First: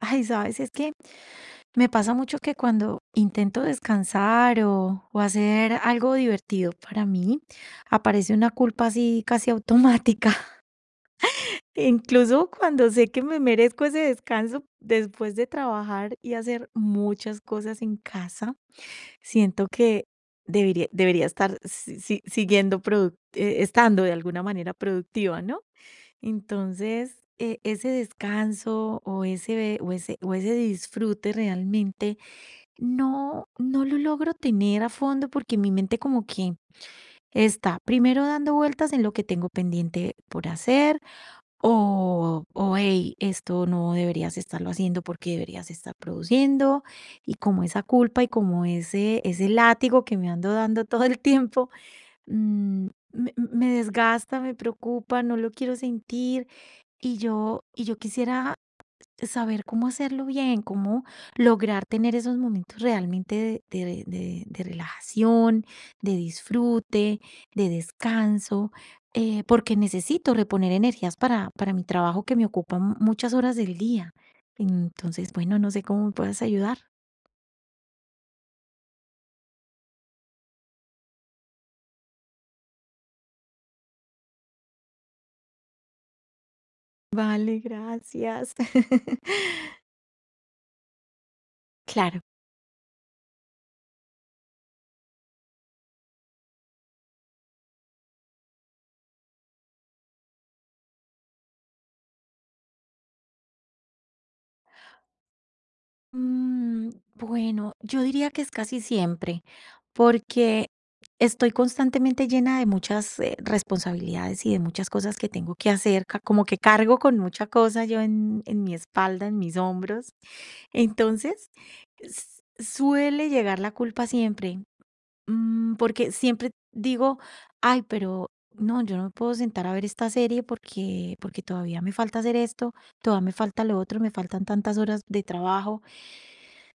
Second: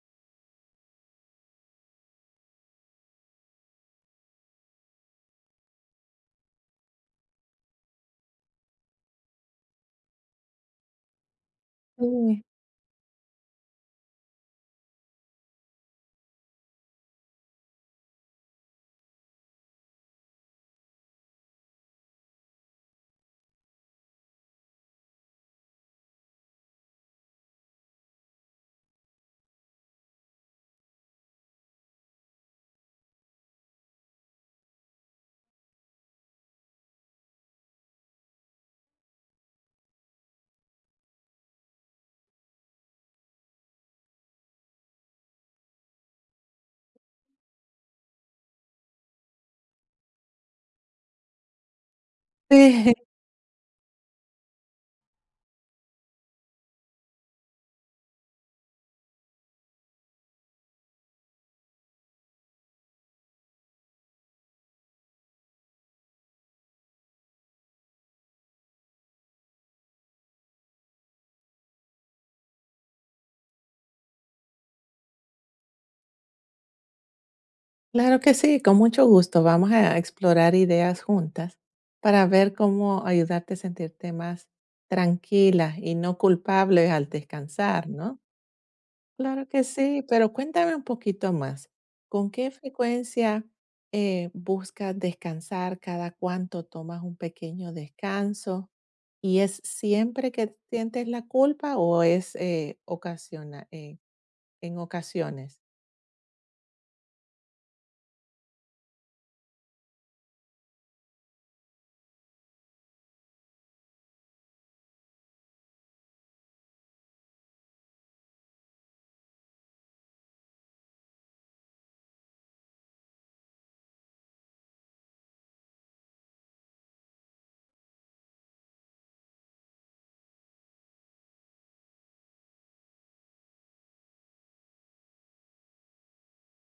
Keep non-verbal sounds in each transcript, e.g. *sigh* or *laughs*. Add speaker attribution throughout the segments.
Speaker 1: Ay, sabes, es que me pasa mucho que cuando intento descansar o hacer algo divertido para mí, aparece una culpa así casi automática. *laughs*
Speaker 2: Sí,
Speaker 1: Incluso cuando sé que me merezco ese descanso después de trabajar y hacer muchas cosas en casa, siento que debería estar siguiendo, estando de alguna manera productiva, ¿no? Entonces, ese descanso o ese disfrute realmente no lo logro tener a fondo porque mi mente como que está primero dando vueltas en lo que tengo pendiente por hacer o hey, esto no deberías estarlo haciendo porque deberías estar produciendo y como esa culpa y como ese látigo que me ando dando *laughs* todo el tiempo, mm,
Speaker 2: sí, *laughs*
Speaker 1: me desgasta, me preocupa, no lo quiero sentir y yo quisiera saber cómo hacerlo bien, cómo lograr tener esos momentos realmente de, de relajación, de disfrute, de descanso, porque necesito reponer energías para mi trabajo que me ocupa muchas horas del día. Entonces, bueno, no sé cómo me puedas ayudar.
Speaker 2: claro que sí, con mucho gusto. Vamos a explorar ideas juntas para ver cómo ayudarte a sentirte más tranquila y no culpable al
Speaker 1: Vale,
Speaker 2: descansar, ¿no?
Speaker 1: gracias.
Speaker 2: Claro que
Speaker 1: *laughs*
Speaker 2: sí, pero cuéntame un poquito más.
Speaker 1: Claro.
Speaker 2: ¿Con qué frecuencia buscas descansar? ¿Cada cuánto tomas un pequeño descanso? ¿Y es siempre que sientes la culpa o es ocasiona, en ocasiones?
Speaker 1: Bueno, yo diría que es casi siempre, porque estoy constantemente llena de muchas responsabilidades y de muchas cosas que tengo que hacer, como que cargo con mucha cosa yo en- mi espalda, en mis hombros. Entonces, suele llegar la culpa siempre, porque siempre digo, ay, pero no, yo no me puedo sentar a ver esta serie porque todavía me falta hacer esto, todavía me falta lo otro, me faltan tantas horas de trabajo.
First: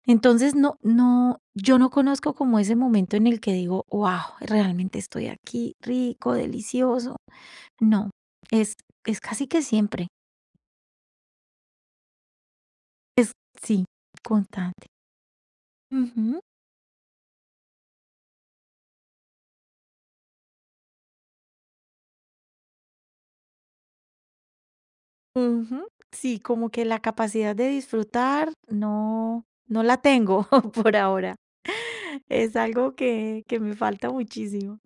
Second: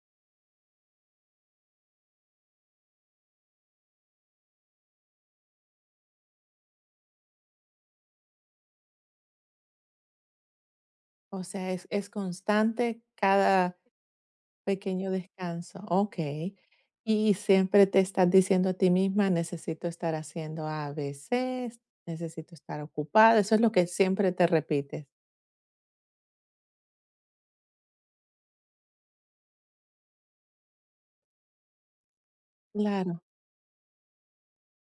Speaker 1: Entonces, no, yo no conozco como ese momento en el que digo: wow, realmente estoy aquí, rico, delicioso. No, es es casi que siempre.
Speaker 2: O sea, es constante cada
Speaker 1: Sí, constante.
Speaker 2: pequeño descanso,
Speaker 1: Ujú,
Speaker 2: okey. Y siempre te estás diciendo a ti misma: "Necesito estar haciendo A, B, C, necesito estar ocupada", ¿eso es lo que siempre te repites?
Speaker 1: ujú. Sí, como que la capacidad de disfrutar no la tengo *laughs* por ahora. Es algo
Speaker 2: Claro.
Speaker 1: que me falta muchísimo.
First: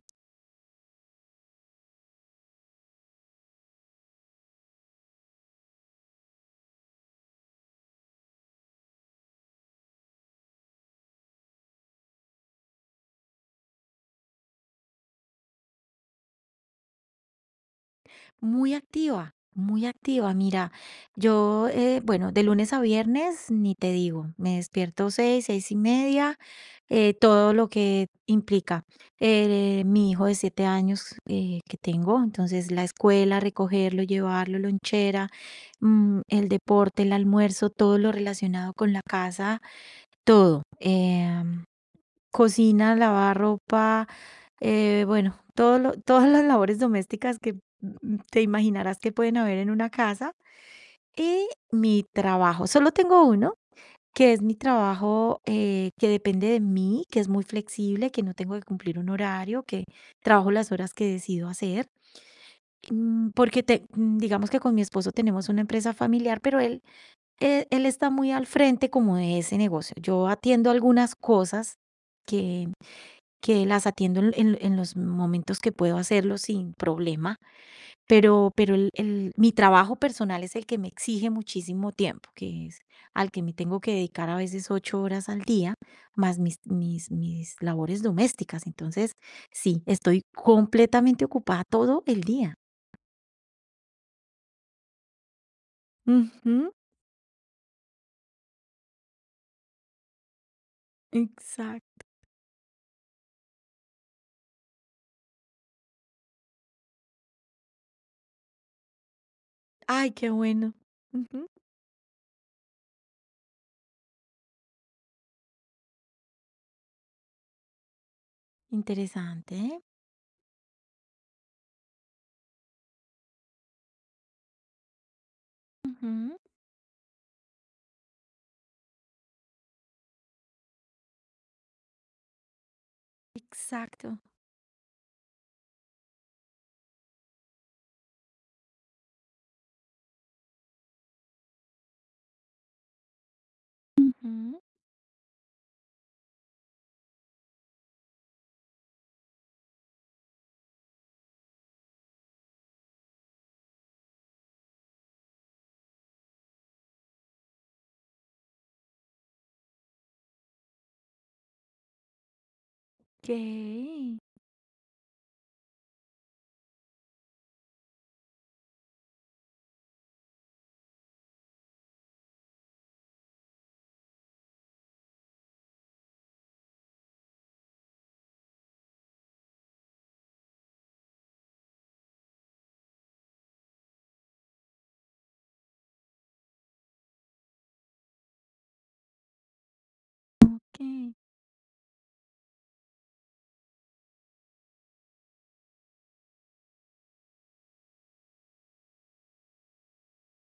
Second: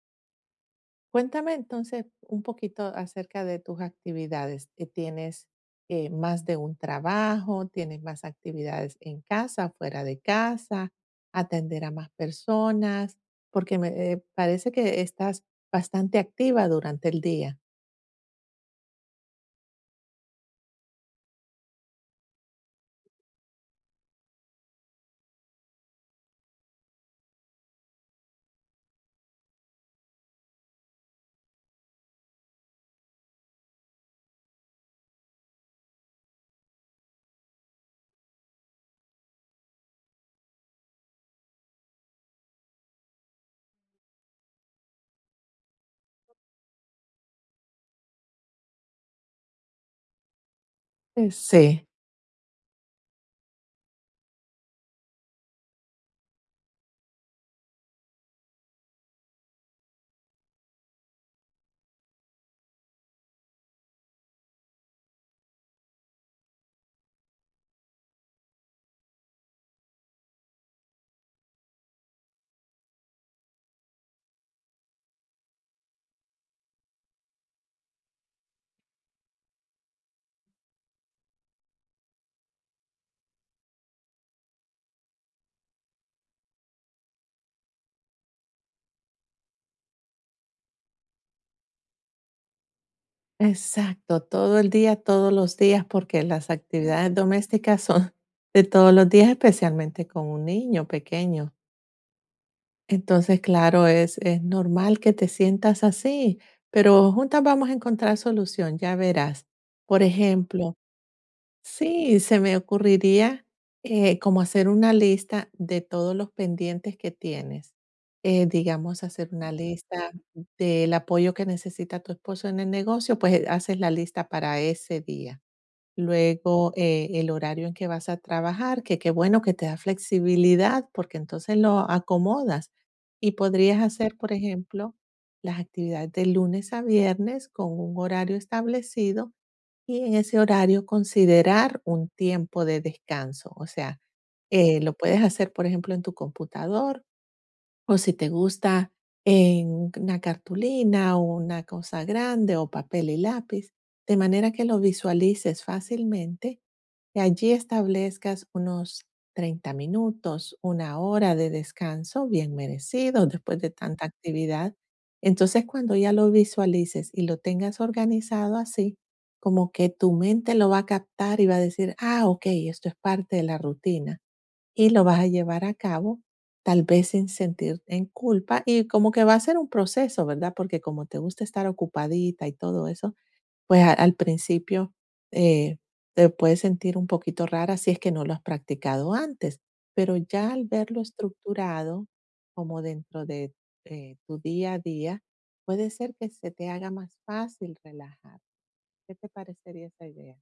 Speaker 2: Cuéntame entonces un poquito acerca de tus actividades. ¿Tienes más de un trabajo? ¿Tienes más actividades en casa, fuera de casa? ¿Atender a más personas? Porque me parece que estás bastante activa durante el día.
Speaker 1: Muy activa, muy activa. Mira, yo, bueno, de lunes a viernes, ni te digo, me despierto 6, 6:30, todo lo que implica. Mi hijo de 7 años que tengo, entonces la escuela, recogerlo, llevarlo, lonchera, el deporte, el almuerzo, todo lo relacionado con la casa, todo. Cocina, lavar ropa, bueno, *laughs* todas las labores domésticas que te imaginarás que pueden haber en una casa. Y
Speaker 2: Sí,
Speaker 1: mi trabajo, solo tengo uno, que es mi trabajo que depende de mí, que es muy flexible, que no tengo que cumplir un horario, que trabajo las horas que decido hacer. Porque digamos que con mi esposo tenemos una empresa familiar, pero él, él está muy al frente como de ese negocio. Yo atiendo algunas cosas que que las atiendo en, en los momentos que puedo hacerlo sin problema, pero mi trabajo personal es el que me exige muchísimo tiempo, que es al que me tengo que dedicar a veces 8 horas al día, más mis labores domésticas. Entonces, sí, estoy completamente ocupada todo el día.
Speaker 2: exacto. Todo el día, todos los días, porque las
Speaker 1: Ujú,
Speaker 2: actividades domésticas son de todos los días, especialmente con un niño pequeño.
Speaker 1: exacto.
Speaker 2: Entonces, claro, es normal que te sientas así, pero juntas vamos a encontrar solución, ya verás. Por
Speaker 1: Ay, qué bueno.
Speaker 2: ejemplo,
Speaker 1: Ujú,
Speaker 2: sí, se me ocurriría como hacer una lista de todos los pendientes que tienes. Digamos, hacer una
Speaker 1: interesante. ¿Eh?
Speaker 2: lista del apoyo que necesita tu esposo en el negocio, pues haces la lista para ese día.
Speaker 1: Ujú,
Speaker 2: Luego, el horario en que vas a trabajar, que qué bueno que te da flexibilidad, porque entonces lo acomodas. Y podrías hacer,
Speaker 1: exacto.
Speaker 2: por ejemplo, las actividades de lunes a viernes con un horario establecido y en ese horario considerar un tiempo de descanso. O sea,
Speaker 1: Ujú,
Speaker 2: lo puedes hacer, por ejemplo, en tu computador o si te gusta en una cartulina o una cosa grande o papel y lápiz, de manera que lo visualices fácilmente, que allí establezcas unos 30 minutos, 1 hora de descanso bien merecido
Speaker 1: ok.
Speaker 2: después de tanta actividad. Entonces, cuando ya lo visualices y lo tengas organizado así, como que tu mente lo va a captar y va a decir, ah, ok, esto es parte de la rutina y lo vas a llevar a cabo, tal vez sin sentirte en culpa y como que va a ser un proceso, ¿verdad? Porque como te gusta estar ocupadita y todo eso, pues al principio eh, te puedes sentir un poquito rara si es que no lo has practicado antes, pero ya al
Speaker 1: Ok.
Speaker 2: verlo estructurado como dentro de tu día a día, puede ser que se te haga más fácil relajar. ¿Qué te parecería esa idea?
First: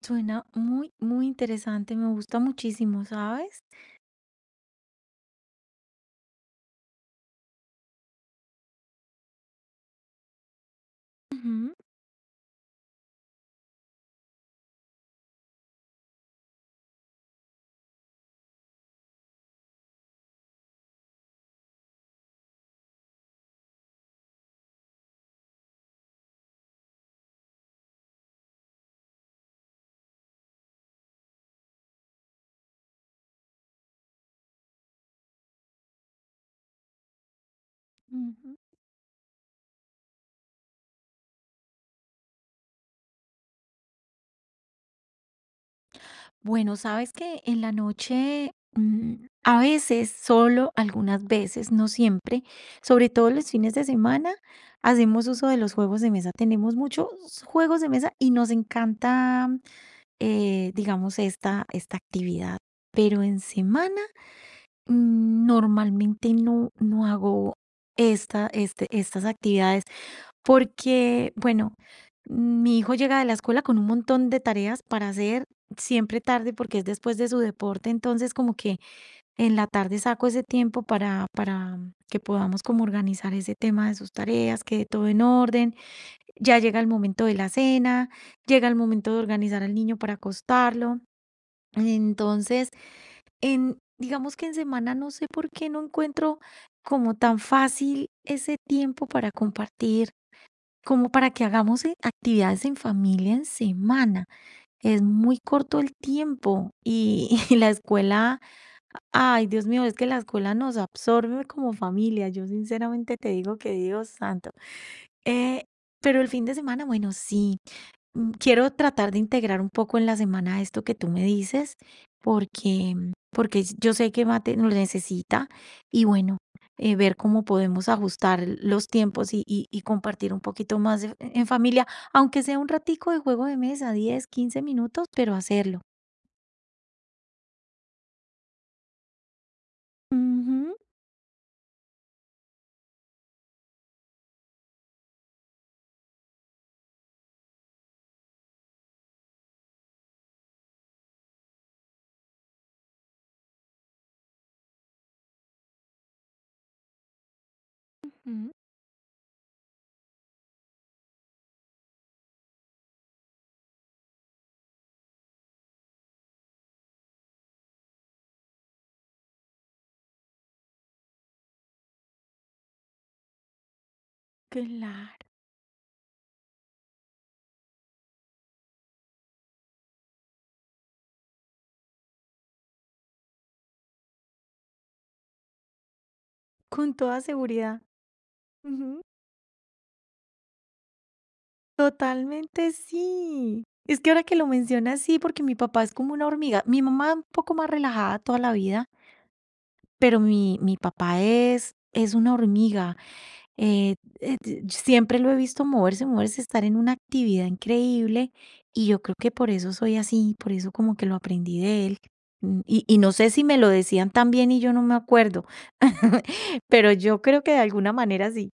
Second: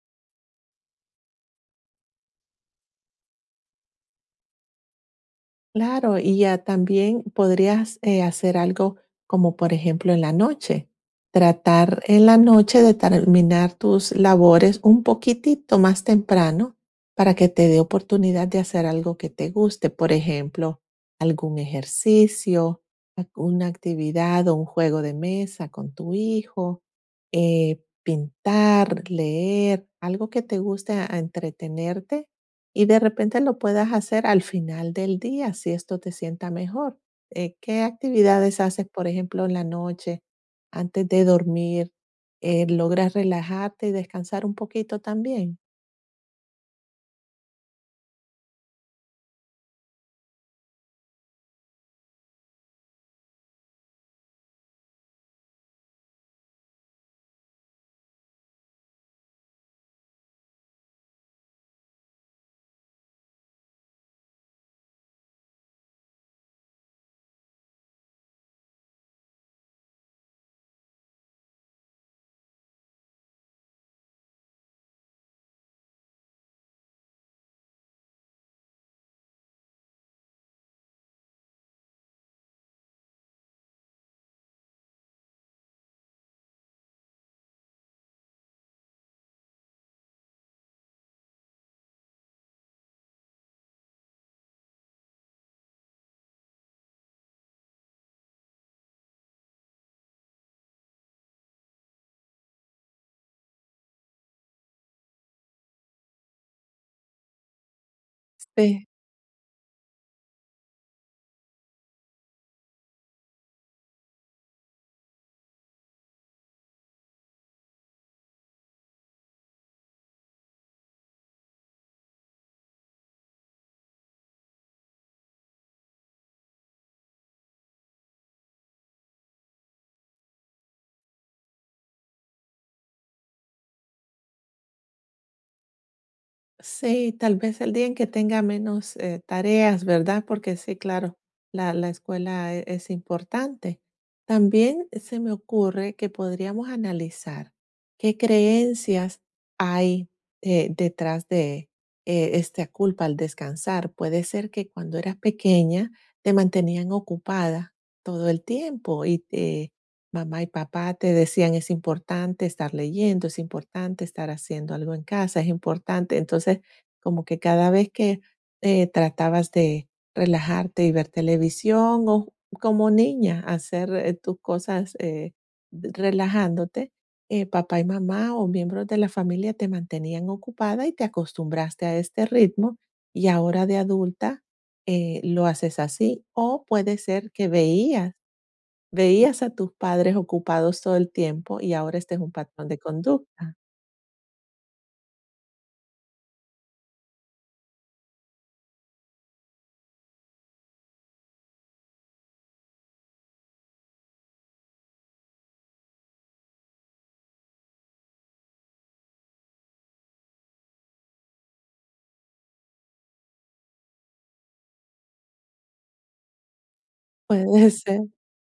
Speaker 1: Suena muy, muy interesante, me gusta muchísimo, ¿sabes?
Speaker 2: Claro, y ya también podrías hacer algo como por ejemplo en la noche,
Speaker 1: Ujú,
Speaker 2: tratar en la noche de terminar tus labores un poquitito más temprano para que te dé oportunidad de hacer algo que te guste, por ejemplo, algún ejercicio, alguna actividad o un juego de mesa con tu hijo, pintar, leer, algo que te guste a entretenerte y de repente lo puedas hacer al final del día, si esto te sienta mejor. ¿Qué
Speaker 1: ujú.
Speaker 2: actividades haces, por ejemplo, en la noche antes de dormir? ¿Logras relajarte y descansar un poquito también?
Speaker 1: Bueno, sabes que en la noche, a veces, solo algunas veces, no siempre, sobre todo los fines de semana, hacemos uso de los juegos de mesa. Tenemos muchos juegos de mesa y nos encanta, digamos, esta actividad. Pero en semana, normalmente no hago estas actividades. Porque, bueno, mi hijo llega de la escuela con un montón de tareas para hacer siempre tarde porque es después de su deporte, entonces como que en la tarde saco ese tiempo para que podamos como organizar ese tema de sus tareas, quede todo en orden. Ya llega el momento de la cena, llega el momento de organizar al niño para acostarlo. Entonces, digamos que en semana no sé por qué no encuentro como tan fácil ese tiempo para compartir como para que hagamos actividades en familia en semana. Es muy corto el tiempo y, *laughs* y la escuela,
Speaker 2: Sí.
Speaker 1: ay Dios mío, es que la escuela nos absorbe como familia. Yo sinceramente te digo que Dios santo. Eh, pero el fin de semana, bueno, sí, quiero tratar de integrar un poco en la semana esto que tú me dices, porque, porque yo sé que Mate lo necesita y bueno, ver cómo podemos ajustar los tiempos y compartir un poquito más en familia, aunque sea un ratico de juego de mesa, 10, 15 minutos, pero hacerlo.
Speaker 2: Sí, tal vez el día en que tenga menos tareas, ¿verdad? Porque
Speaker 1: Ujú,
Speaker 2: sí, claro, la escuela es importante. También se me ocurre que podríamos analizar qué creencias hay detrás de esta culpa al descansar. Puede ser que cuando eras pequeña te mantenían ocupada todo el
Speaker 1: ujú.
Speaker 2: tiempo y te mamá y papá te decían: "Es importante estar leyendo, es importante estar haciendo algo en casa, es importante". Entonces, como que cada vez que, tratabas de relajarte y ver televisión o como niña hacer, tus cosas,
Speaker 1: Claro,
Speaker 2: d relajándote, papá y mamá o miembros de la familia te mantenían ocupada y te acostumbraste a este ritmo, y ahora de adulta, lo haces así, o
Speaker 1: con
Speaker 2: puede
Speaker 1: toda
Speaker 2: ser que
Speaker 1: seguridad.
Speaker 2: veías.
Speaker 1: Ujú,
Speaker 2: Veías a tus padres ocupados todo el tiempo y ahora este es un patrón
Speaker 1: totalmente
Speaker 2: de conducta.
Speaker 1: sí. Es que ahora que lo mencionas, sí, porque mi papá es como una hormiga. Mi mamá un poco más relajada toda la vida, pero mi papá es una hormiga, eh, t siempre lo he visto moverse, moverse, estar en una actividad increíble, y yo creo que por eso soy así, por eso como que lo aprendí de él, y no sé si me lo decían también y yo no me acuerdo, *laughs* pero yo
Speaker 2: *laughs*
Speaker 1: creo que de
Speaker 2: Puede
Speaker 1: alguna
Speaker 2: ser.
Speaker 1: manera sí.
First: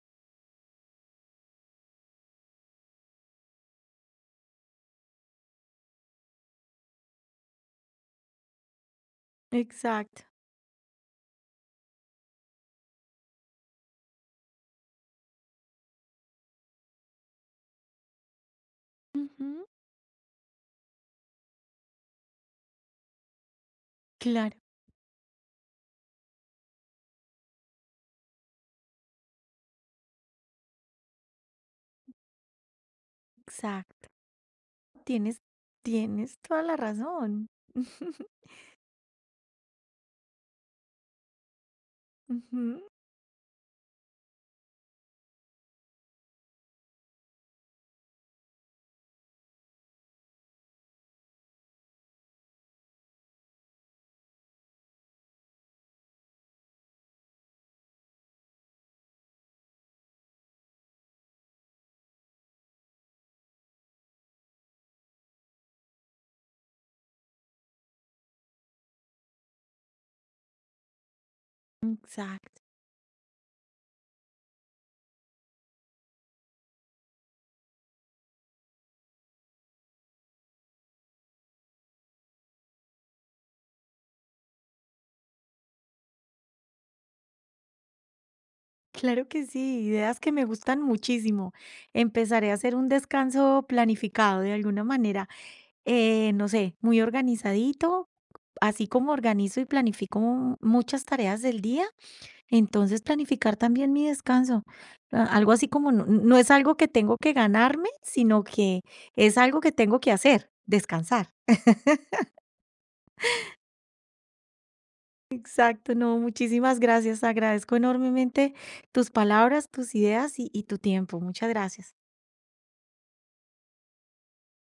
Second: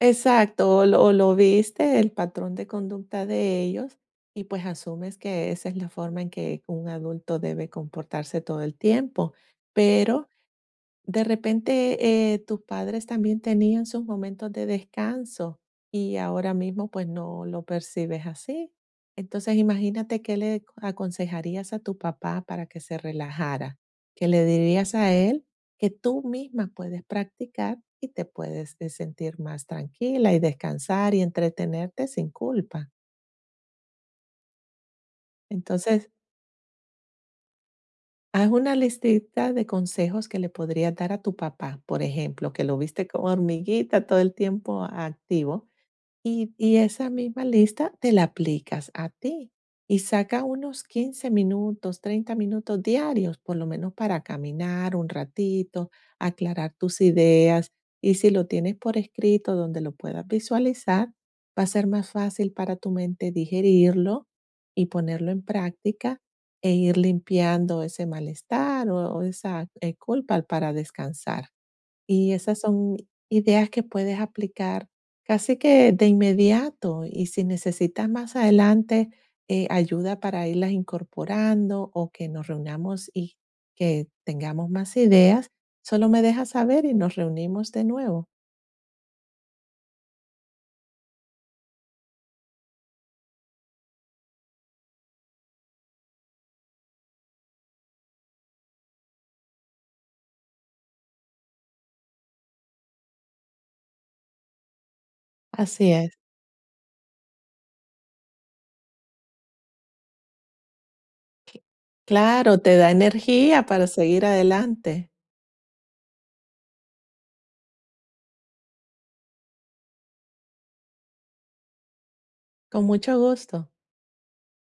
Speaker 2: Exacto, o lo viste, el patrón de conducta de ellos, y pues asumes que esa es la forma en que un adulto debe comportarse todo el tiempo,
Speaker 1: Exacto.
Speaker 2: pero de repente, tus padres también tenían sus momentos de descanso y ahora mismo pues no lo percibes así. Entonces,
Speaker 1: Ujú.
Speaker 2: imagínate qué le aconsejarías a tu papá para que se relajara, que le
Speaker 1: Claro,
Speaker 2: dirías a él, que tú misma puedes practicar y te puedes sentir más tranquila y descansar y entretenerte sin culpa.
Speaker 1: exacto. Tienes
Speaker 2: Entonces,
Speaker 1: tienes toda la razón. *laughs*
Speaker 2: haz una listita de consejos que le podrías dar a tu papá, por ejemplo, que lo
Speaker 1: Ujú.
Speaker 2: viste como hormiguita todo el tiempo activo. Y esa misma lista te la aplicas a ti y saca unos 15 minutos, 30 minutos diarios, por lo menos para caminar un ratito, aclarar tus ideas. Y si lo tienes por escrito donde lo puedas visualizar, va a ser más fácil para tu mente digerirlo y ponerlo en práctica e ir limpiando ese malestar o esa, culpa para descansar. Y esas
Speaker 1: Exacto.
Speaker 2: son ideas que puedes aplicar casi que de inmediato y si necesitas más adelante ayuda para irlas incorporando o que nos reunamos y que tengamos más ideas, solo me dejas saber y nos reunimos de nuevo.
Speaker 1: Claro que sí, ideas que me gustan muchísimo. Empezaré a hacer un descanso planificado de alguna manera, no sé, muy organizadito, así como organizo y planifico muchas tareas del día, entonces planificar también mi descanso. Algo así como
Speaker 2: Así es.
Speaker 1: no es algo que tengo que ganarme, sino que es algo que tengo que hacer, descansar.
Speaker 2: Claro, te da energía para seguir adelante.
Speaker 1: Exacto, no, muchísimas gracias. Agradezco enormemente tus palabras, tus ideas y tu tiempo. Muchas gracias.
Speaker 2: Con mucho gusto.